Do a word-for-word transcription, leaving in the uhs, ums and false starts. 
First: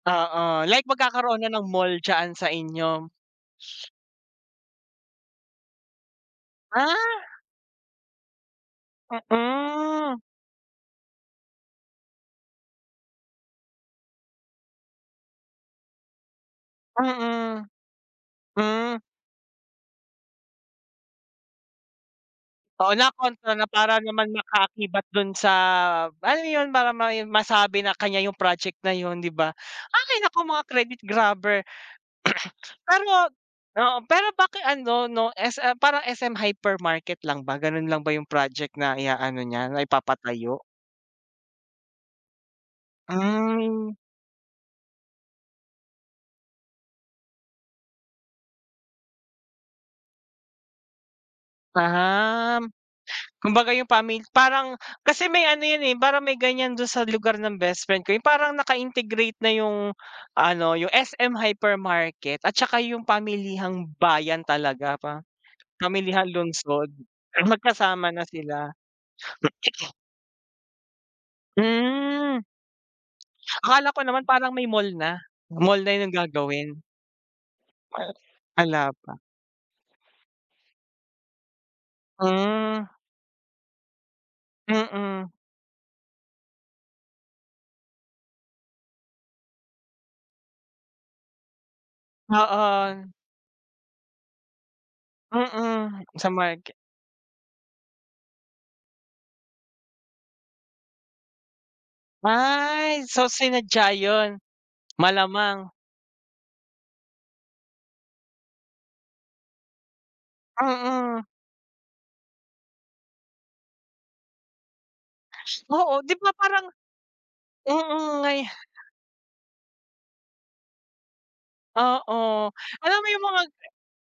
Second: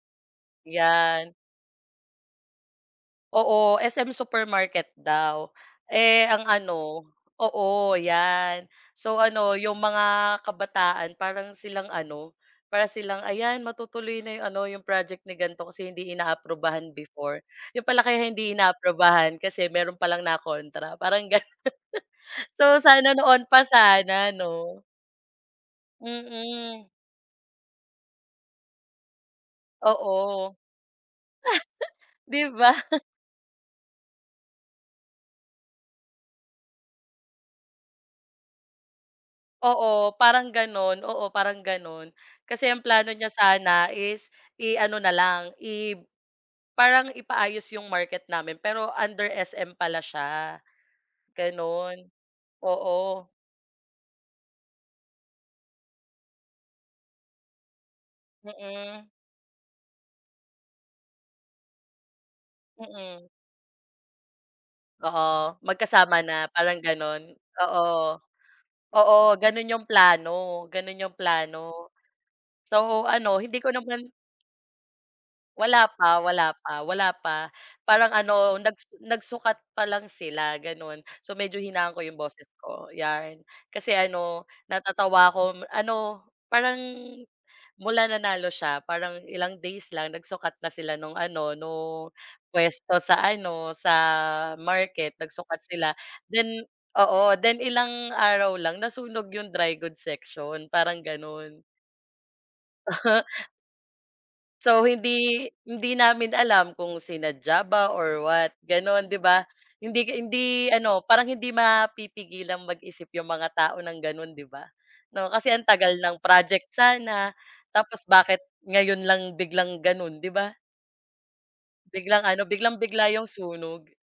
Oo, like 'Yan. magkakaroon na ng mall diyaan sa inyo. Oo, S-M Supermarket daw. Eh, ang ano, Ah! oo 'yan. So, ano 'yong mga Mm. kabataan parang silang ano, para silang, "Ayan matutuloy na 'yong ano 'yong project ni ganito, kasi hindi inaaprubahan before." Mm, 'Yon pala kaya hindi hmm. inaaprubahan kasi meron palang na kontra parang ganun. So, Oo, na sana noon kontra pa na para naman sana 'no. maka-akibat dun sa ano yun Mm. para may masabi na kanya yung project na yun 'di ba? Oo. Hay! Naku mga credit grabber. 'Di ba? Pero oo pero bakit ano 'no, S-M parang S-M Hypermarket lang ba, gano'n lang ba yung project na i-aano niya na Oo parang ipapatayo? gano'n oo parang gano'n. Kasi ang plano niya sana Mm. is i-ano na lang i-parang ipaayos 'yong market namin pero under S-M pala siya gano'n, Um, oo. kumbaga yung pami parang kasi may ano yan, eh, parang may ganyan dun sa lugar ng best friend ko. Yung parang Mm. naka-integrate na yung ano, yung S-M Hypermarket at saka yung Mm. pamilihang bayan talaga Oo, pa pa magkasama pamilihang na parang lungsod. gano'n, oo Magkasama na sila. oo gano'n 'yong [unintelligible] plano gano'n 'yong plano. Hmm. So, ano hindi ko Akala ko naman naman parang may mall na, mall Wala na yung pa wala gagawin. pa wala pa, parang Ay, ano nag wala pa. nagsukat pa lang sila gano'n. So, medyo hinaan ko 'yong boses Hmm. ko 'yan. Kasi ano natatawa Mm. ako, ano parang mula nanalo siya parang ilang days lang nagsukat na sila no'ng ano nung puwesto Oo. sa ano, sa market nagsukat sila Mm, sa then market. oo. Then ilang araw lang nasunog 'yong dry goods section, parang gano'n. Ay, so sinadya yun, So, hindi malamang. hindi namin alam kung sinadya ba or what gano'n, 'di ba. Hindi hindi ano Mm. parang hindi mapipigilan mag-isip yung mga tao ng ganun 'di ba 'no. Kasi ang Oo, tagal 'di ng ba parang project sana tapos mm, ngay. bakit ngayon lang biglang ganun, 'di ba? Biglang ano, Oo, alam mo biglang-bigla yung yung mga sunog.